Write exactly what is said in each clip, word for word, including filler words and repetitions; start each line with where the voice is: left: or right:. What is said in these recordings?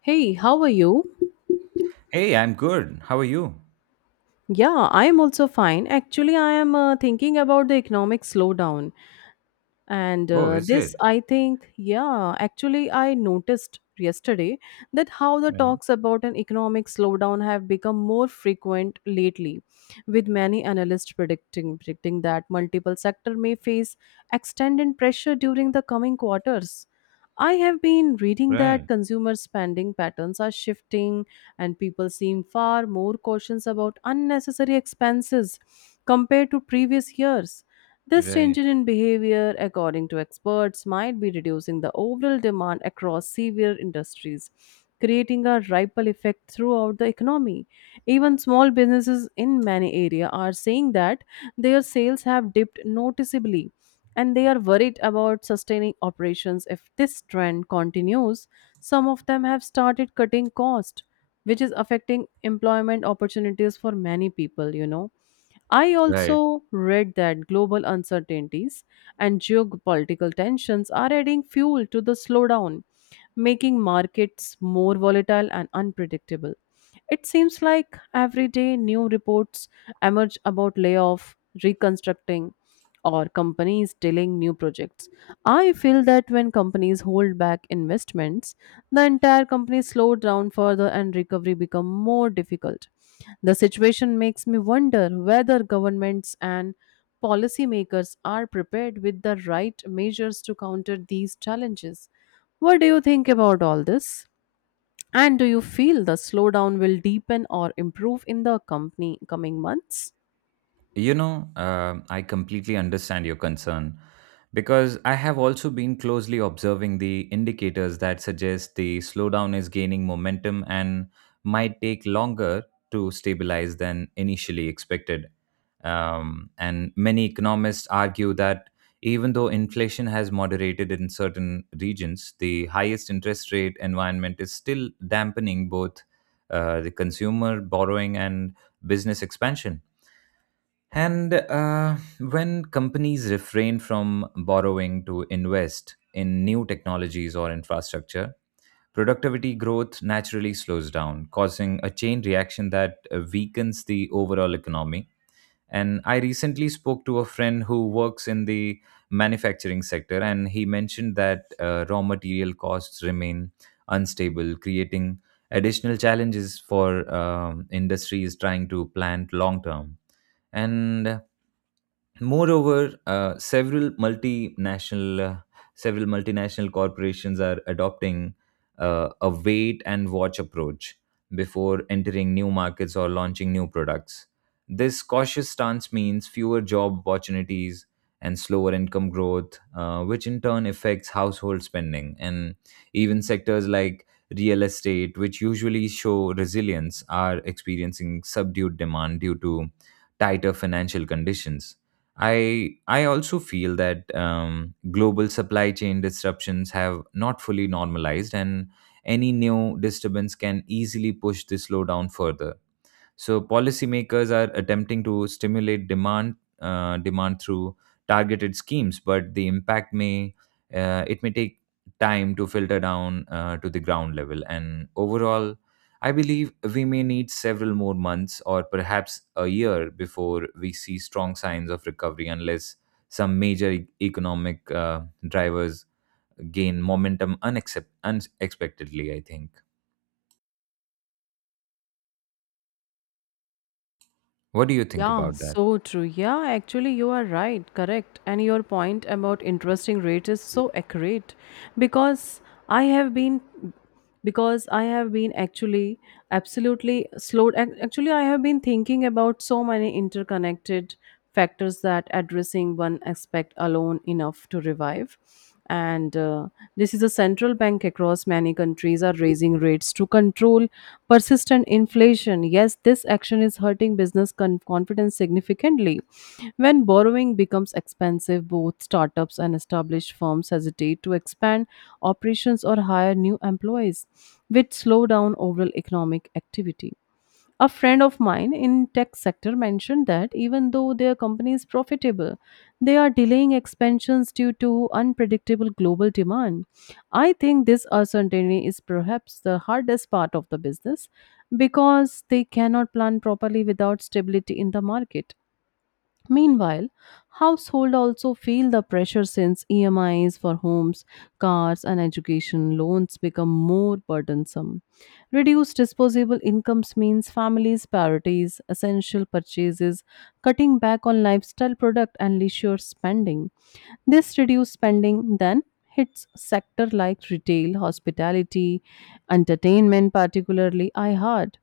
left: Hey, how are you?
right: Hey, I'm good. How are you?
left: Yeah, I am also fine. Actually, I am uh, thinking about the economic slowdown. And
right: Oh,
left: uh,
right: is
left: this,
right: it?
left: I think, yeah, actually, I noticed yesterday that how the
right: Right,
left: talks about an economic slowdown have become more frequent lately, with many analysts predicting predicting that multiple sector may face extended pressure during the coming quarters. I have been reading that
right: right,
left: consumer spending patterns are shifting and people seem far more cautious about unnecessary expenses compared to previous years. This change
right: right,
left: in behavior, according to experts, might be reducing the overall demand across severe industries, creating a ripple effect throughout the economy. Even small businesses in many areas are saying that their sales have dipped noticeably and they are worried about sustaining operations if this trend continues. Some of them have started cutting cost, which is affecting employment opportunities for many people, you know. I
right: right.
left: also read that global uncertainties and geopolitical tensions are adding fuel to the slowdown, making markets more volatile and unpredictable. It seems like every day new reports emerge about layoff, reconstructing, or companies delaying new projects. I feel that when companies hold back investments, the entire company slows down further and recovery become more difficult. The situation makes me wonder whether governments and policymakers are prepared with the right measures to counter these challenges. What do you think about all this? And do you feel the slowdown will deepen or improve in the company coming months?
right: You know, um, I completely understand your concern because I have also been closely observing the indicators that suggest the slowdown is gaining momentum and might take longer to stabilize than initially expected. Um, and many economists argue that even though inflation has moderated in certain regions, the highest interest rate environment is still dampening both uh, the consumer borrowing and business expansion. And uh, when companies refrain from borrowing to invest in new technologies or infrastructure, productivity growth naturally slows down, causing a chain reaction that uh, weakens the overall economy. And I recently spoke to a friend who works in the manufacturing sector, and he mentioned that uh, raw material costs remain unstable, creating additional challenges for um, industries trying to plan long term. And moreover, uh, several multinational uh, several multinational corporations are adopting uh, a wait and watch approach before entering new markets or launching new products. This cautious stance means fewer job opportunities and slower income growth, uh, which in turn affects household spending. And even sectors like real estate, which usually show resilience, are experiencing subdued demand due to tighter financial conditions. I I also feel that um, global supply chain disruptions have not fully normalized, and any new disturbance can easily push the slowdown further. So policymakers are attempting to stimulate demand uh, demand through targeted schemes, but the impact may uh, it may take time to filter down uh, to the ground level. And overall, I believe we may need several more months or perhaps a year before we see strong signs of recovery, unless some major e- economic uh, drivers gain momentum unaccept- unexpectedly, I think. What do you think
left: Yeah,
right: about that?
left: so true. Yeah, actually, you are right. Correct. And your point about interesting rate is so accurate because I have been because i have been actually absolutely slowed ac- actually I have been thinking about so many interconnected factors that addressing one aspect alone enough to revive and uh, this is a central bank across many countries are raising rates to control persistent inflation, yes, this action is hurting business con- confidence significantly. When borrowing becomes expensive, both startups and established firms hesitate to expand operations or hire new employees, which slow down overall economic activity. A friend of mine in tech sector mentioned that even though their company is profitable, they are delaying expansions due to unpredictable global demand. I think this uncertainty is perhaps the hardest part of the business because they cannot plan properly without stability in the market. Meanwhile, household also feel the pressure since E M Is for homes, cars and education loans become more burdensome. Reduced disposable incomes means families prioritize essential purchases, cutting back on lifestyle product and leisure spending. This reduced spending then hits sector like retail, hospitality, entertainment particularly iHeart.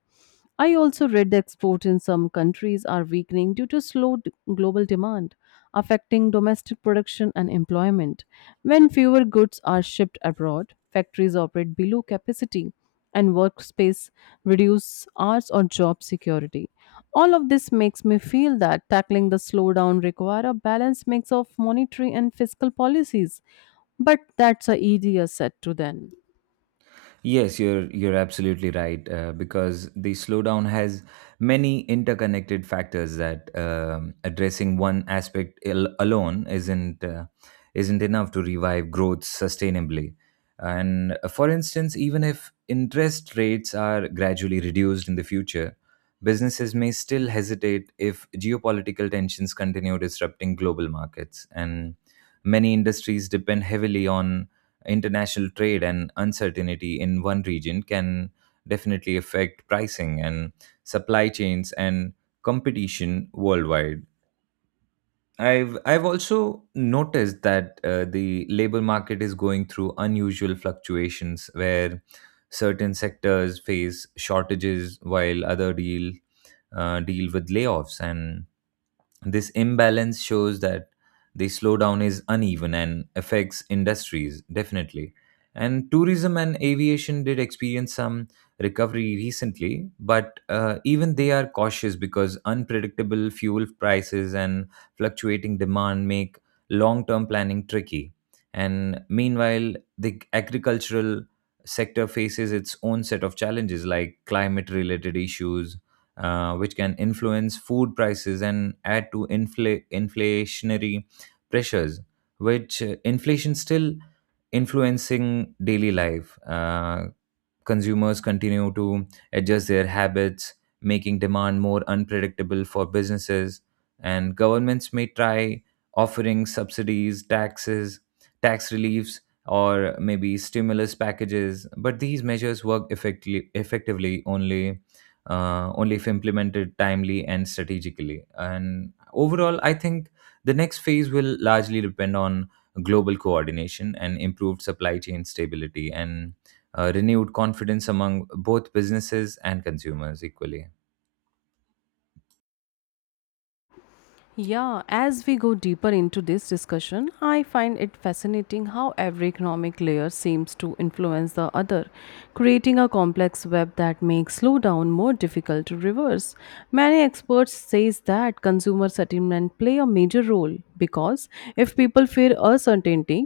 left: I also read that export in some countries are weakening due to slow d- global demand, affecting domestic production and employment. When fewer goods are shipped abroad, factories operate below capacity and workspace reduce hours or job security. All of this makes me feel that tackling the slowdown require a balanced mix of monetary and fiscal policies, but that's a easier said to then.
right: Yes, you're you're absolutely right, uh, because the slowdown has many interconnected factors that, um, addressing one aspect al- alone isn't uh, isn't enough to revive growth sustainably. And uh, for instance, even if interest rates are gradually reduced in the future, businesses may still hesitate if geopolitical tensions continue disrupting global markets. And many industries depend heavily on international trade, and uncertainty in one region can definitely affect pricing and supply chains and competition worldwide. I've I've also noticed that uh, the labor market is going through unusual fluctuations where certain sectors face shortages while other deal uh, deal with layoffs, and this imbalance shows that the slowdown is uneven and affects industries definitely. And tourism and aviation did experience some recovery recently, but uh, even they are cautious because unpredictable fuel prices and fluctuating demand make long term planning tricky. And meanwhile, the agricultural sector faces its own set of challenges like climate related issues, uh, which can influence food prices and add to infl- inflationary pressures, which uh, inflation still influencing daily life. Uh, consumers continue to adjust their habits, making demand more unpredictable for businesses, and governments may try offering subsidies, taxes, tax reliefs, or maybe stimulus packages. But these measures work effectively, effectively only uh, only if implemented timely and strategically. And overall, I think the next phase will largely depend on global coordination and improved supply chain stability and uh, renewed confidence among both businesses and consumers equally.
left: Yeah, as we go deeper into this discussion, I find it fascinating how every economic layer seems to influence the other, creating a complex web that makes slowdown more difficult to reverse. Many experts says that consumer sentiment play a major role because if people fear uncertainty,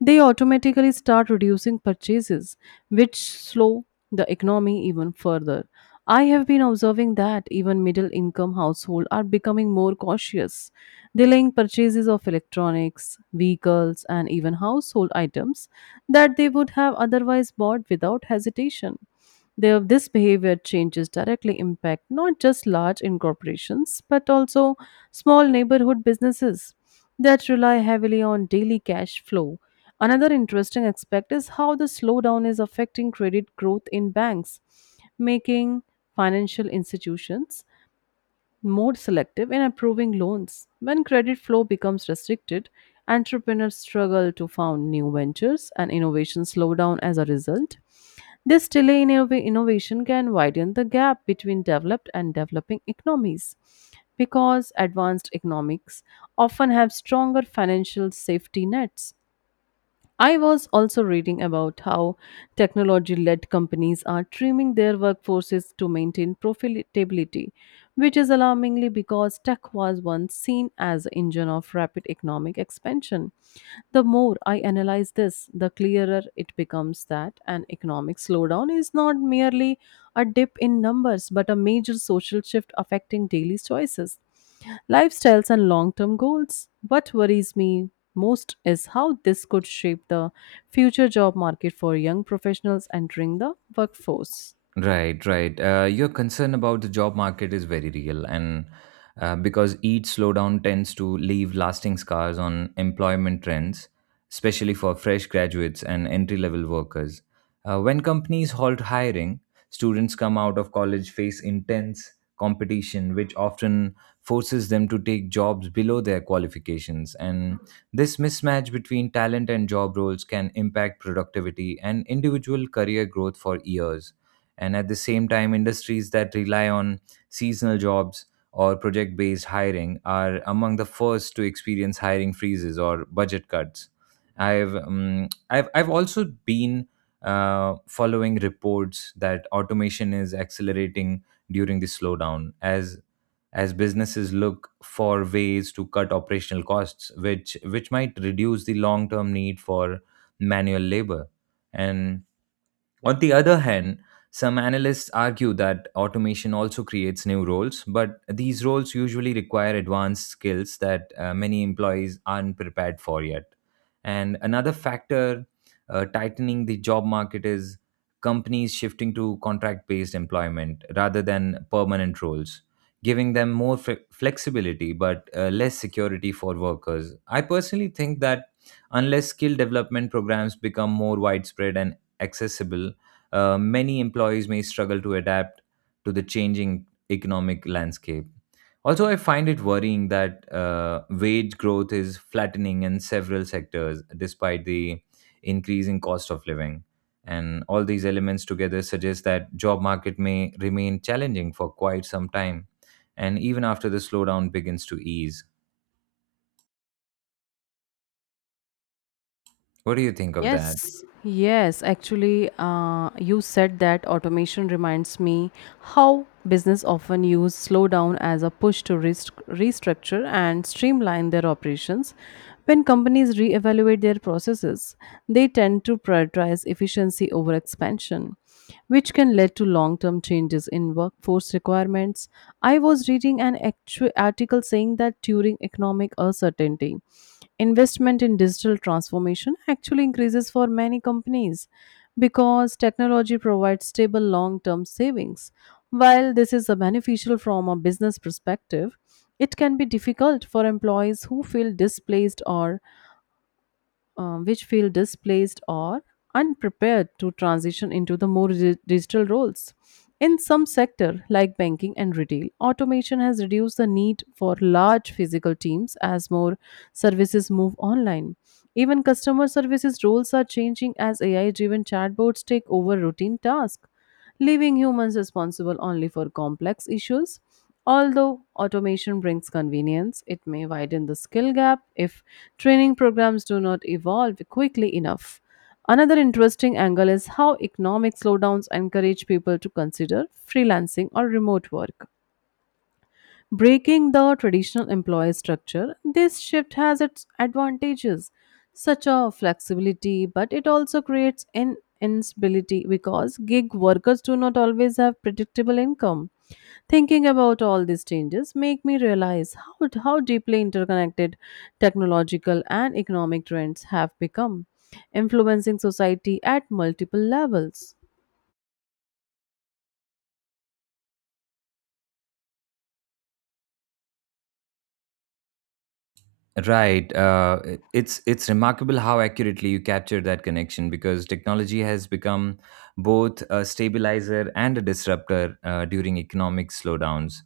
left: they automatically start reducing purchases, which slow the economy even further. I have been observing that even middle income households are becoming more cautious, delaying purchases of electronics, vehicles, and even household items that they would have otherwise bought without hesitation. Their, this behavior changes directly impact not just large incorporations but also small neighborhood businesses that rely heavily on daily cash flow. Another interesting aspect is how the slowdown is affecting credit growth in banks, making financial institutions more selective in approving loans. When credit flow becomes restricted, entrepreneurs struggle to found new ventures and innovations slow down as a result. This delay in innov- innovation can widen the gap between developed and developing economies because advanced economics often have stronger financial safety nets. I was also reading about how technology led companies are trimming their workforces to maintain profitability, which is alarmingly because tech was once seen as the engine of rapid economic expansion. The more I analyze this, the clearer it becomes that an economic slowdown is not merely a dip in numbers but a major social shift affecting daily choices, lifestyles and long term goals. What worries me most is how this could shape the future job market for young professionals entering the workforce.
right: Right, right. Uh, your concern about the job market is very real, and uh, because each slowdown tends to leave lasting scars on employment trends, especially for fresh graduates and entry level workers. Uh, when companies halt hiring, students come out of college face intense competition, which often forces them to take jobs below their qualifications. And this mismatch between talent and job roles can impact productivity and individual career growth for years. And at the same time, industries that rely on seasonal jobs or project based hiring are among the first to experience hiring freezes or budget cuts. I've, um, I've, I've also been uh, following reports that automation is accelerating during the slowdown as as businesses look for ways to cut operational costs, which which might reduce the long term need for manual labor. And on the other hand, some analysts argue that automation also creates new roles, but these roles usually require advanced skills that uh, many employees aren't prepared for yet. And another factor uh, tightening the job market is companies shifting to contract based employment rather than permanent roles, giving them more fle- flexibility but uh, less security for workers. I personally think that unless skill development programs become more widespread and accessible, uh, many employees may struggle to adapt to the changing economic landscape. Also, I find it worrying that uh, wage growth is flattening in several sectors despite the increasing cost of living. And all these elements together suggest that job market may remain challenging for quite some time, and even after the slowdown begins to ease. What do you think of that?
left: Yes, yes, actually, uh, you said that automation reminds me how business often use slowdown as a push to rest- restructure and streamline their operations. When companies reevaluate their processes, they tend to prioritize efficiency over expansion, which can lead to long term changes in workforce requirements. I was reading an actu- article saying that during economic uncertainty, investment in digital transformation actually increases for many companies because technology provides stable long term savings. While this is a beneficial from a business perspective, it can be difficult for employees who feel displaced or uh, which feel displaced or unprepared to transition into the more di- digital roles. In some sector like banking and retail, automation has reduced the need for large physical teams as more services move online. Even customer services roles are changing as A I driven chatbots take over routine tasks, leaving humans responsible only for complex issues. Although automation brings convenience, it may widen the skill gap if training programs do not evolve quickly enough. Another interesting angle is how economic slowdowns encourage people to consider freelancing or remote work. Breaking the traditional employer structure, this shift has its advantages, such as flexibility, but it also creates an instability because gig workers do not always have predictable income. Thinking about all these changes make me realize how, how deeply interconnected technological and economic trends have become, influencing society at multiple levels.
right: Right. Uh, it- it's it's remarkable how accurately you capture that connection because technology has become both a stabilizer and a disruptor uh, during economic slowdowns.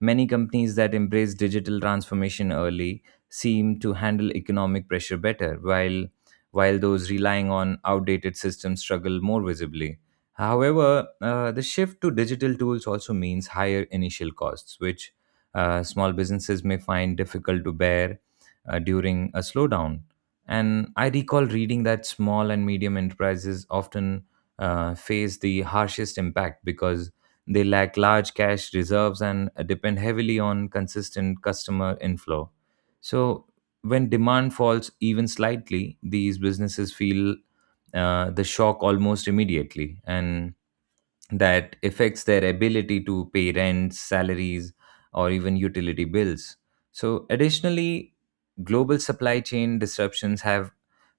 right: Many companies that embrace digital transformation early seem to handle economic pressure better, while while those relying on outdated systems struggle more visibly. However, uh, the shift to digital tools also means higher initial costs, which, uh, small businesses may find difficult to bear uh, during a slowdown. And I recall reading that small and medium enterprises often uh, face the harshest impact because they lack large cash reserves and depend heavily on consistent customer inflow. So, when demand falls even slightly, these businesses feel uh, the shock almost immediately. And that affects their ability to pay rents, salaries, or even utility bills. So, additionally, global supply chain disruptions have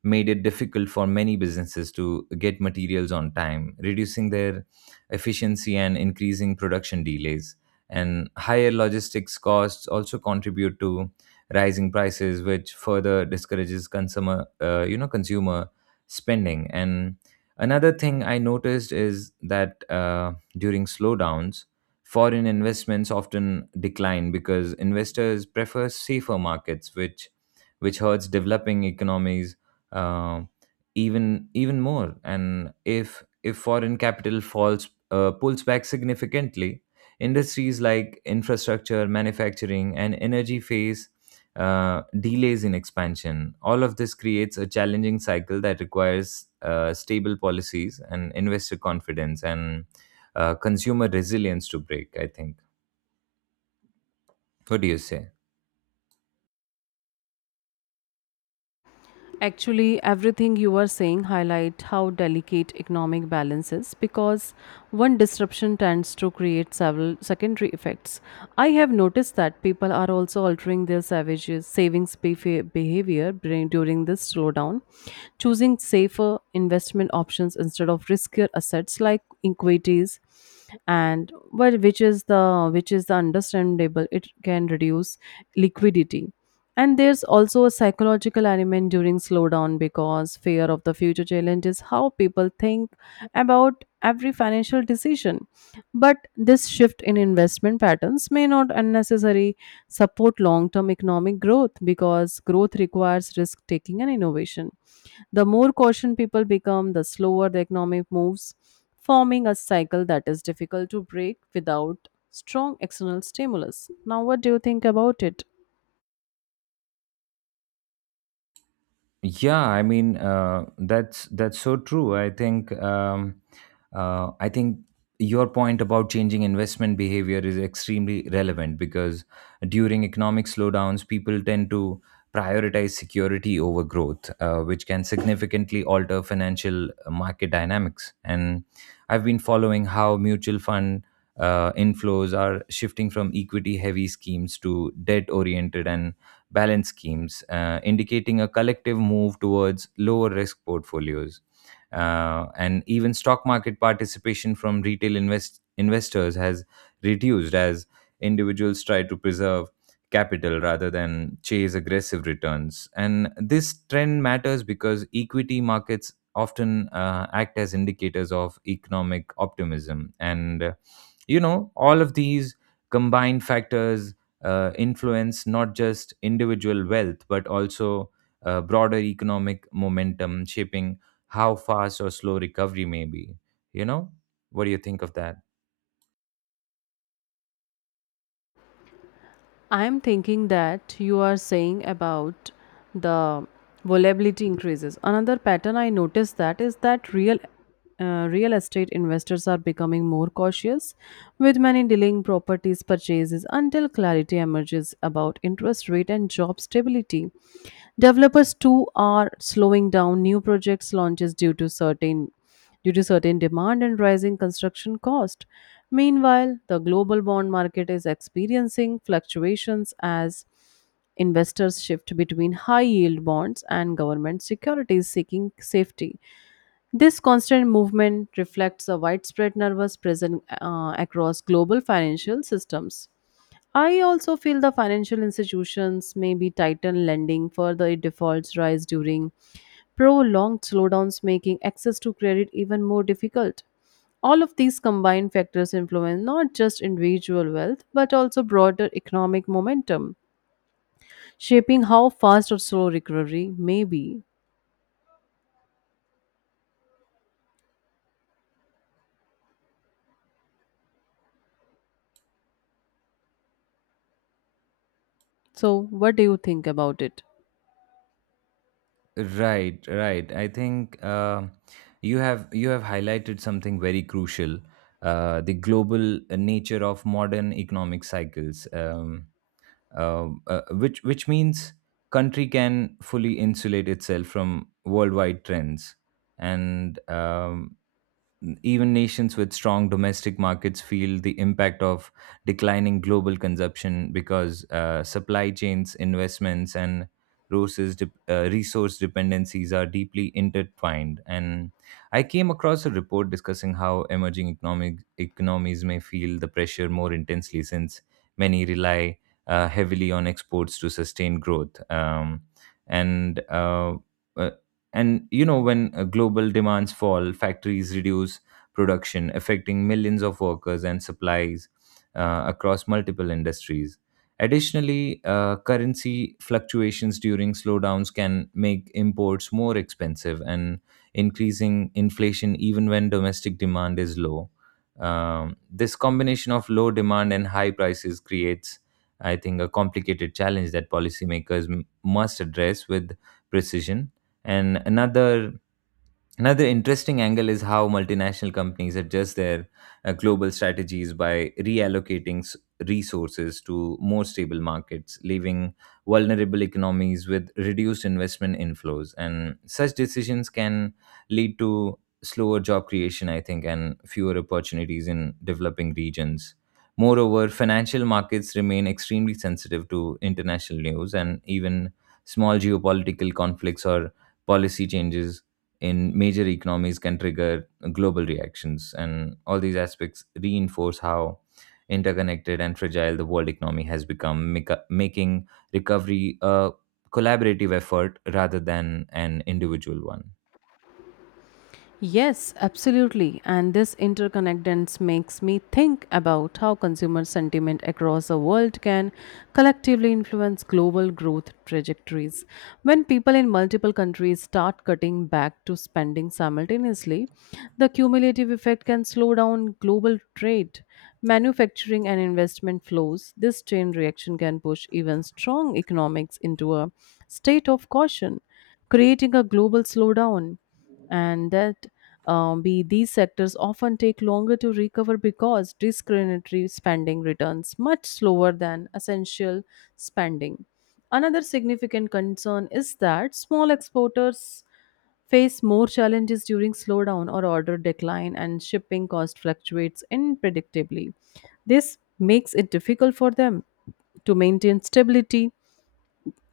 right: made it difficult for many businesses to get materials on time, reducing their efficiency and increasing production delays. And higher logistics costs also contribute to rising prices, which further discourages consumer, uh, you know, consumer spending. And another thing I noticed is that uh, during slowdowns, foreign investments often decline because investors prefer safer markets, which which hurts developing economies uh, even even more. And if if foreign capital falls uh, pulls back significantly, industries like infrastructure, manufacturing, and energy face uh, delays in expansion. All of this creates a challenging cycle that requires uh, stable policies and investor confidence and uh, consumer resilience to break, I think. What do you say?
left: Actually, everything you are saying highlight how delicate economic balance is because one disruption tends to create several secondary effects. I have noticed that people are also altering their savages, savings befe- behavior during during this slowdown, choosing safer investment options instead of riskier assets like equities and well, which is the which is the understandable it can reduce liquidity and there's also a psychological element during slowdown because fear of the future challenge is how people think about every financial decision. But this shift in investment patterns may not unnecessarily support long term economic growth because growth requires risk taking and innovation. The more caution people become, the slower the economic moves, forming a cycle that is difficult to break without strong external stimulus. Now, what do you think about it?
right: Yeah, I mean, uh, that's that's so true. I think, um, uh, I think your point about changing investment behavior is extremely relevant because during economic slowdowns, people tend to prioritize security over growth, uh, which can significantly alter financial market dynamics. And I've been following how mutual fund uh, inflows are shifting from equity-heavy schemes to debt-oriented and balance schemes, uh, indicating a collective move towards lower risk portfolios. Uh, and even stock market participation from retail invest- investors has reduced as individuals try to preserve capital rather than chase aggressive returns. And this trend matters because equity markets often uh, act as indicators of economic optimism. And, uh, you know, all of these combined factors uh, influence not just individual wealth but also uh, broader economic momentum, shaping how fast or slow recovery may be. you know what do you think of that?
left: I'm thinking that you are saying about the volatility increases. Another pattern I noticed that is that real uh, real estate investors are becoming more cautious, with many delaying properties purchases until clarity emerges about interest rate and job stability. Developers too are slowing down new projects launches due to certain due to certain demand and rising construction cost. Meanwhile, the global bond market is experiencing fluctuations as investors shift between high yield bonds and government securities seeking safety. This constant movement reflects a widespread nervous present uh, across global financial systems. I also feel the financial institutions may be tighten lending, further defaults rise during prolonged slowdowns, making access to credit even more difficult. All of these combined factors influence not just individual wealth but also broader economic momentum, shaping how fast or slow recovery may be. So, what do you think about it?
right: Right, right. I think, uh, you have you have highlighted something very crucial, uh, the global nature of modern economic cycles, um, uh, uh, which which means country can fully insulate itself from worldwide trends. And um, Even nations with strong domestic markets feel the impact of declining global consumption because uh, supply chains, investments, and resources, dep uh, resource dependencies are deeply intertwined. And I came across a report discussing how emerging economic economies may feel the pressure more intensely since many rely uh, heavily on exports to sustain growth. Um, and uh, uh, and you know, when uh, global demands fall, factories reduce production, affecting millions of workers and supplies uh, across multiple industries. Additionally, uh, currency fluctuations during slowdowns can make imports more expensive and increasing inflation even when domestic demand is low. Um, this combination of low demand and high prices creates, I think, a complicated challenge that policymakers m- must address with precision. And another Another interesting angle is how multinational companies adjust their uh, global strategies by reallocating s- resources to more stable markets, leaving vulnerable economies with reduced investment inflows. And such decisions can lead to slower job creation, I think, and fewer opportunities in developing regions. Moreover, financial markets remain extremely sensitive to international news, and even small geopolitical conflicts or policy changes in major economies can trigger global reactions. And all these aspects reinforce how interconnected and fragile the world economy has become, make- making recovery a collaborative effort rather than an individual one.
left: Yes, absolutely. And this interconnectedness makes me think about how consumer sentiment across the world can collectively influence global growth trajectories. When people in multiple countries start cutting back to spending simultaneously, the cumulative effect can slow down global trade, manufacturing, and investment flows. This chain reaction can push even strong economics into a state of caution, creating a global slowdown and that um, be these sectors often take longer to recover because discretionary spending returns much slower than essential spending. Another significant concern is that small exporters face more challenges during slowdown or order decline and shipping cost fluctuates unpredictably. This makes it difficult for them to maintain stability.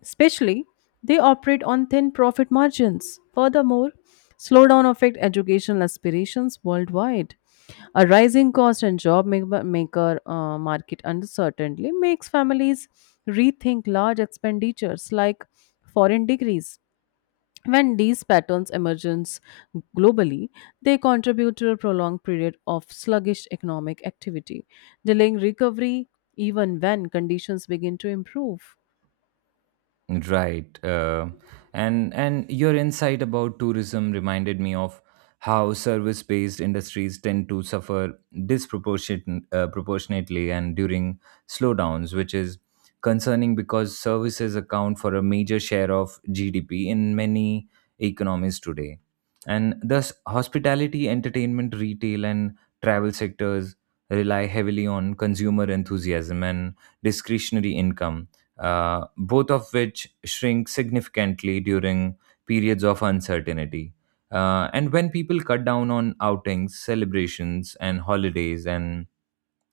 left: Especially, they operate on thin profit margins. Furthermore, slowdown affect educational aspirations worldwide. A rising cost and job ma- maker uh, market uncertainty makes families rethink large expenditures like foreign degrees. When these patterns emergence globally, they contribute to a prolonged period of sluggish economic activity, delaying recovery even when conditions begin to improve.
right: Right. Uh, and and your insight about tourism reminded me of how service-based industries tend to suffer disproportionate uh, proportionately and during slowdowns, which is concerning because services account for a major share of G D P in many economies today. And thus, hospitality, entertainment, retail, and travel sectors rely heavily on consumer enthusiasm and discretionary income, uh, both of which shrink significantly during periods of uncertainty. Uh, and when people cut down on outings, celebrations, and holidays, and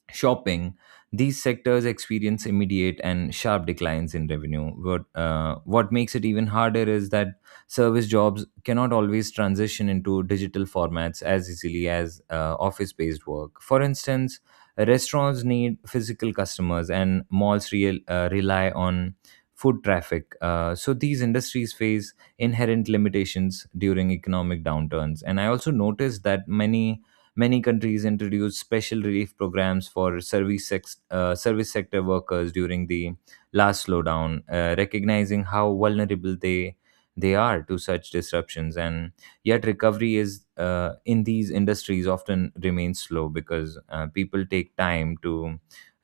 right: shopping, these sectors experience immediate and sharp declines in revenue. What, uh, what makes it even harder is that service jobs cannot always transition into digital formats as easily as uh, office based work. For instance, restaurants need physical customers, and malls real, uh, rely on food traffic. Uh, so these industries face inherent limitations during economic downturns. And I also noticed that many many countries introduced special relief programs for service, sex, uh, service sector workers during the last slowdown, uh, recognizing how vulnerable they they are to such disruptions. And yet, recovery is uh, in these industries often remains slow because uh, people take time to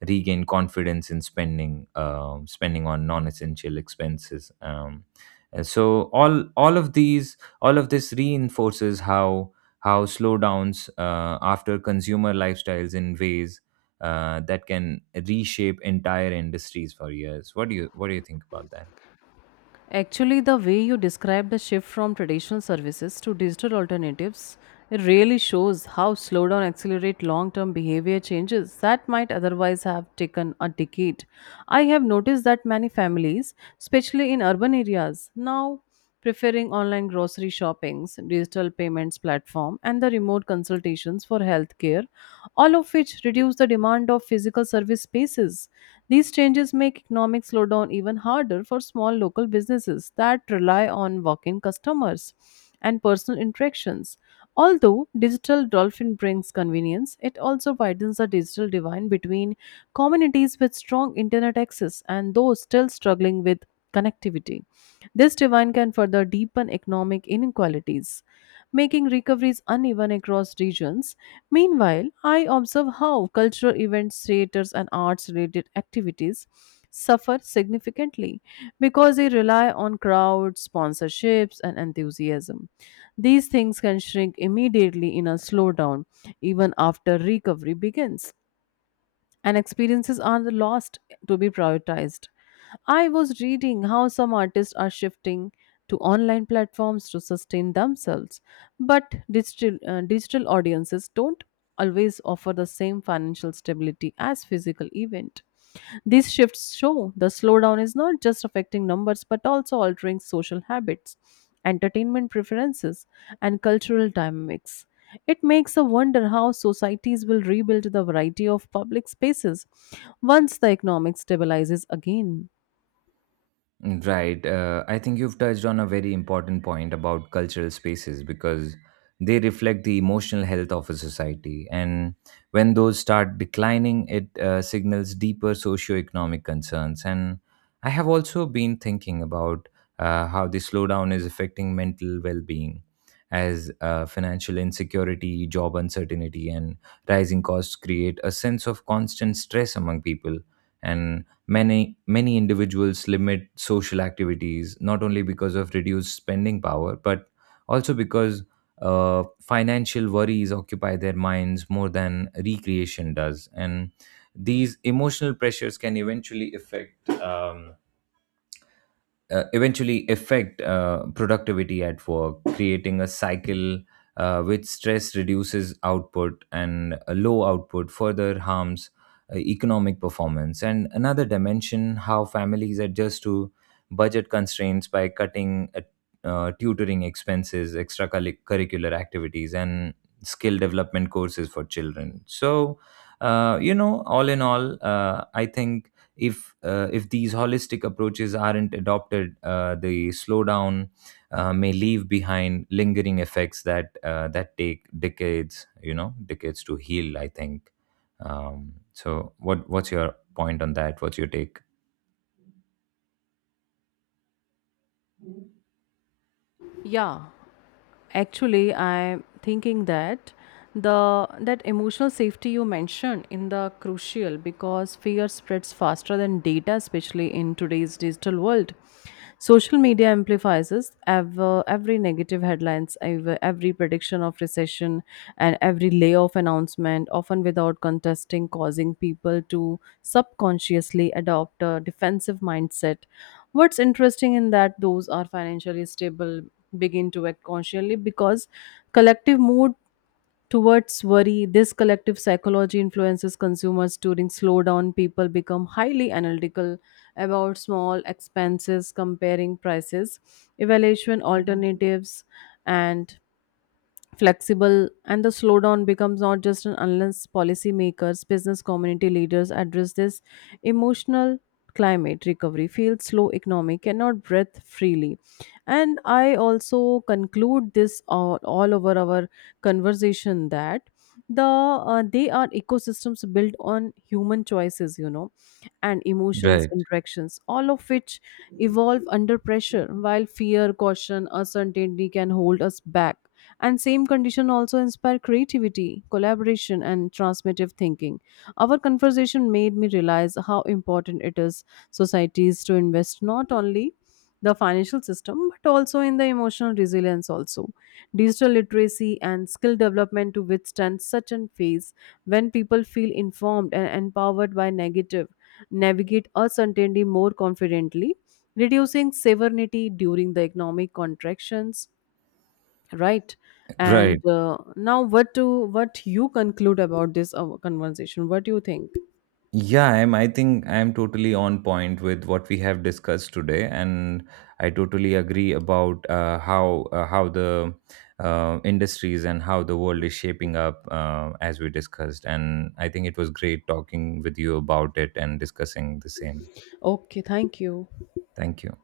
right: regain confidence in spending, uh, spending on non-essential expenses. Um, and so all all of these All of this reinforces how how slowdowns uh, after consumer lifestyles in ways uh, that can reshape entire industries for years. What do you what do you think about that?
left: Actually, the way you describe the shift from traditional services to digital alternatives, it really shows how slow down accelerate long-term behavior changes that might otherwise have taken a decade. I have noticed that many families, especially in urban areas, now preferring online grocery shoppings, digital payments platform, and the remote consultations for healthcare, all of which reduce the demand of physical service spaces. These changes make economic slowdown even harder for small local businesses that rely on walk in customers and personal interactions. Although digital dolphin brings convenience, it also widens the digital divide between communities with strong internet access and those still struggling with connectivity. This divide can further deepen economic inequalities, making recoveries uneven across regions. Meanwhile, I observe how cultural events, theaters, and arts related activities suffer significantly because they rely on crowds, sponsorships, and enthusiasm. These things can shrink immediately in a slowdown, even after recovery begins and experiences are the last to be prioritized. I was reading how some artists are shifting to online platforms to sustain themselves, but digital, uh, digital audiences don't always offer the same financial stability as physical event. These shifts show the slowdown is not just affecting numbers but also altering social habits, entertainment preferences, and cultural dynamics. It makes a wonder how societies will rebuild the variety of public spaces once the economic stabilizes again.
right: Right. Uh, I think you've touched on a very important point about cultural spaces because they reflect the emotional health of a society. And when those start declining, it uh, signals deeper socioeconomic concerns. And I have also been thinking about uh, how the slowdown is affecting mental well being as uh, financial insecurity, job uncertainty, and rising costs create a sense of constant stress among people. And Many, many individuals limit social activities not only because of reduced spending power, but also because uh, financial worries occupy their minds more than recreation does. And these emotional pressures can eventually affect. Um, uh, eventually affect uh, productivity at work, creating a cycle uh, which stress reduces output and a low output further harms uh, economic performance. And another dimension, how families adjust to budget constraints by cutting uh, uh, tutoring expenses, extracurricular activities, and skill development courses for children. So, uh, you know, all in all, uh, I think if uh, if these holistic approaches aren't adopted, uh, the slowdown uh, may leave behind lingering effects that uh, that take decades, you know, decades to heal, I think. Um, so, what what's your point on that? What's your take?
left: Yeah. actually i'm thinking that the that emotional safety you mentioned in the crucial because fear spreads faster than data, especially in today's digital world. Social media amplifies us ever, every negative headlines ever, every prediction of recession and every layoff announcement, often without contesting, causing people to subconsciously adopt a defensive mindset. What's interesting in that those are financially stable begin to act consciously because collective mood towards worry. This collective psychology influences consumers during slowdown. People become highly analytical about small expenses, comparing prices, evaluation alternatives, and flexible, and the slowdown becomes not just an unless policymakers business community leaders address this emotional climate recovery feels slow economic cannot breathe freely. And I also conclude this all, all over our conversation that the uh, they are ecosystems built on human choices you know and emotions
right: Right,
left: interactions, all of which evolve under pressure, while fear caution uncertainty can hold us back and same condition also inspire creativity collaboration and transmissive thinking. Our conversation made me realize how important it is societies to invest not only the financial system but also in the emotional resilience, also digital literacy and skill development, to withstand such a phase. When people feel informed and empowered by negative navigate uncertainty more confidently, reducing severity during the economic contractions. Right.
right: right.
left: and uh, now what to what you conclude about this uh, conversation? What do you think?
right: Yeah, I'm, I think I'm totally on point with what we have discussed today, and I totally agree about uh, how uh, how the uh, industries and how the world is shaping up uh, as we discussed. And I think it was great talking with you about it and discussing the same.
left: Okay, thank you.
right: Thank you.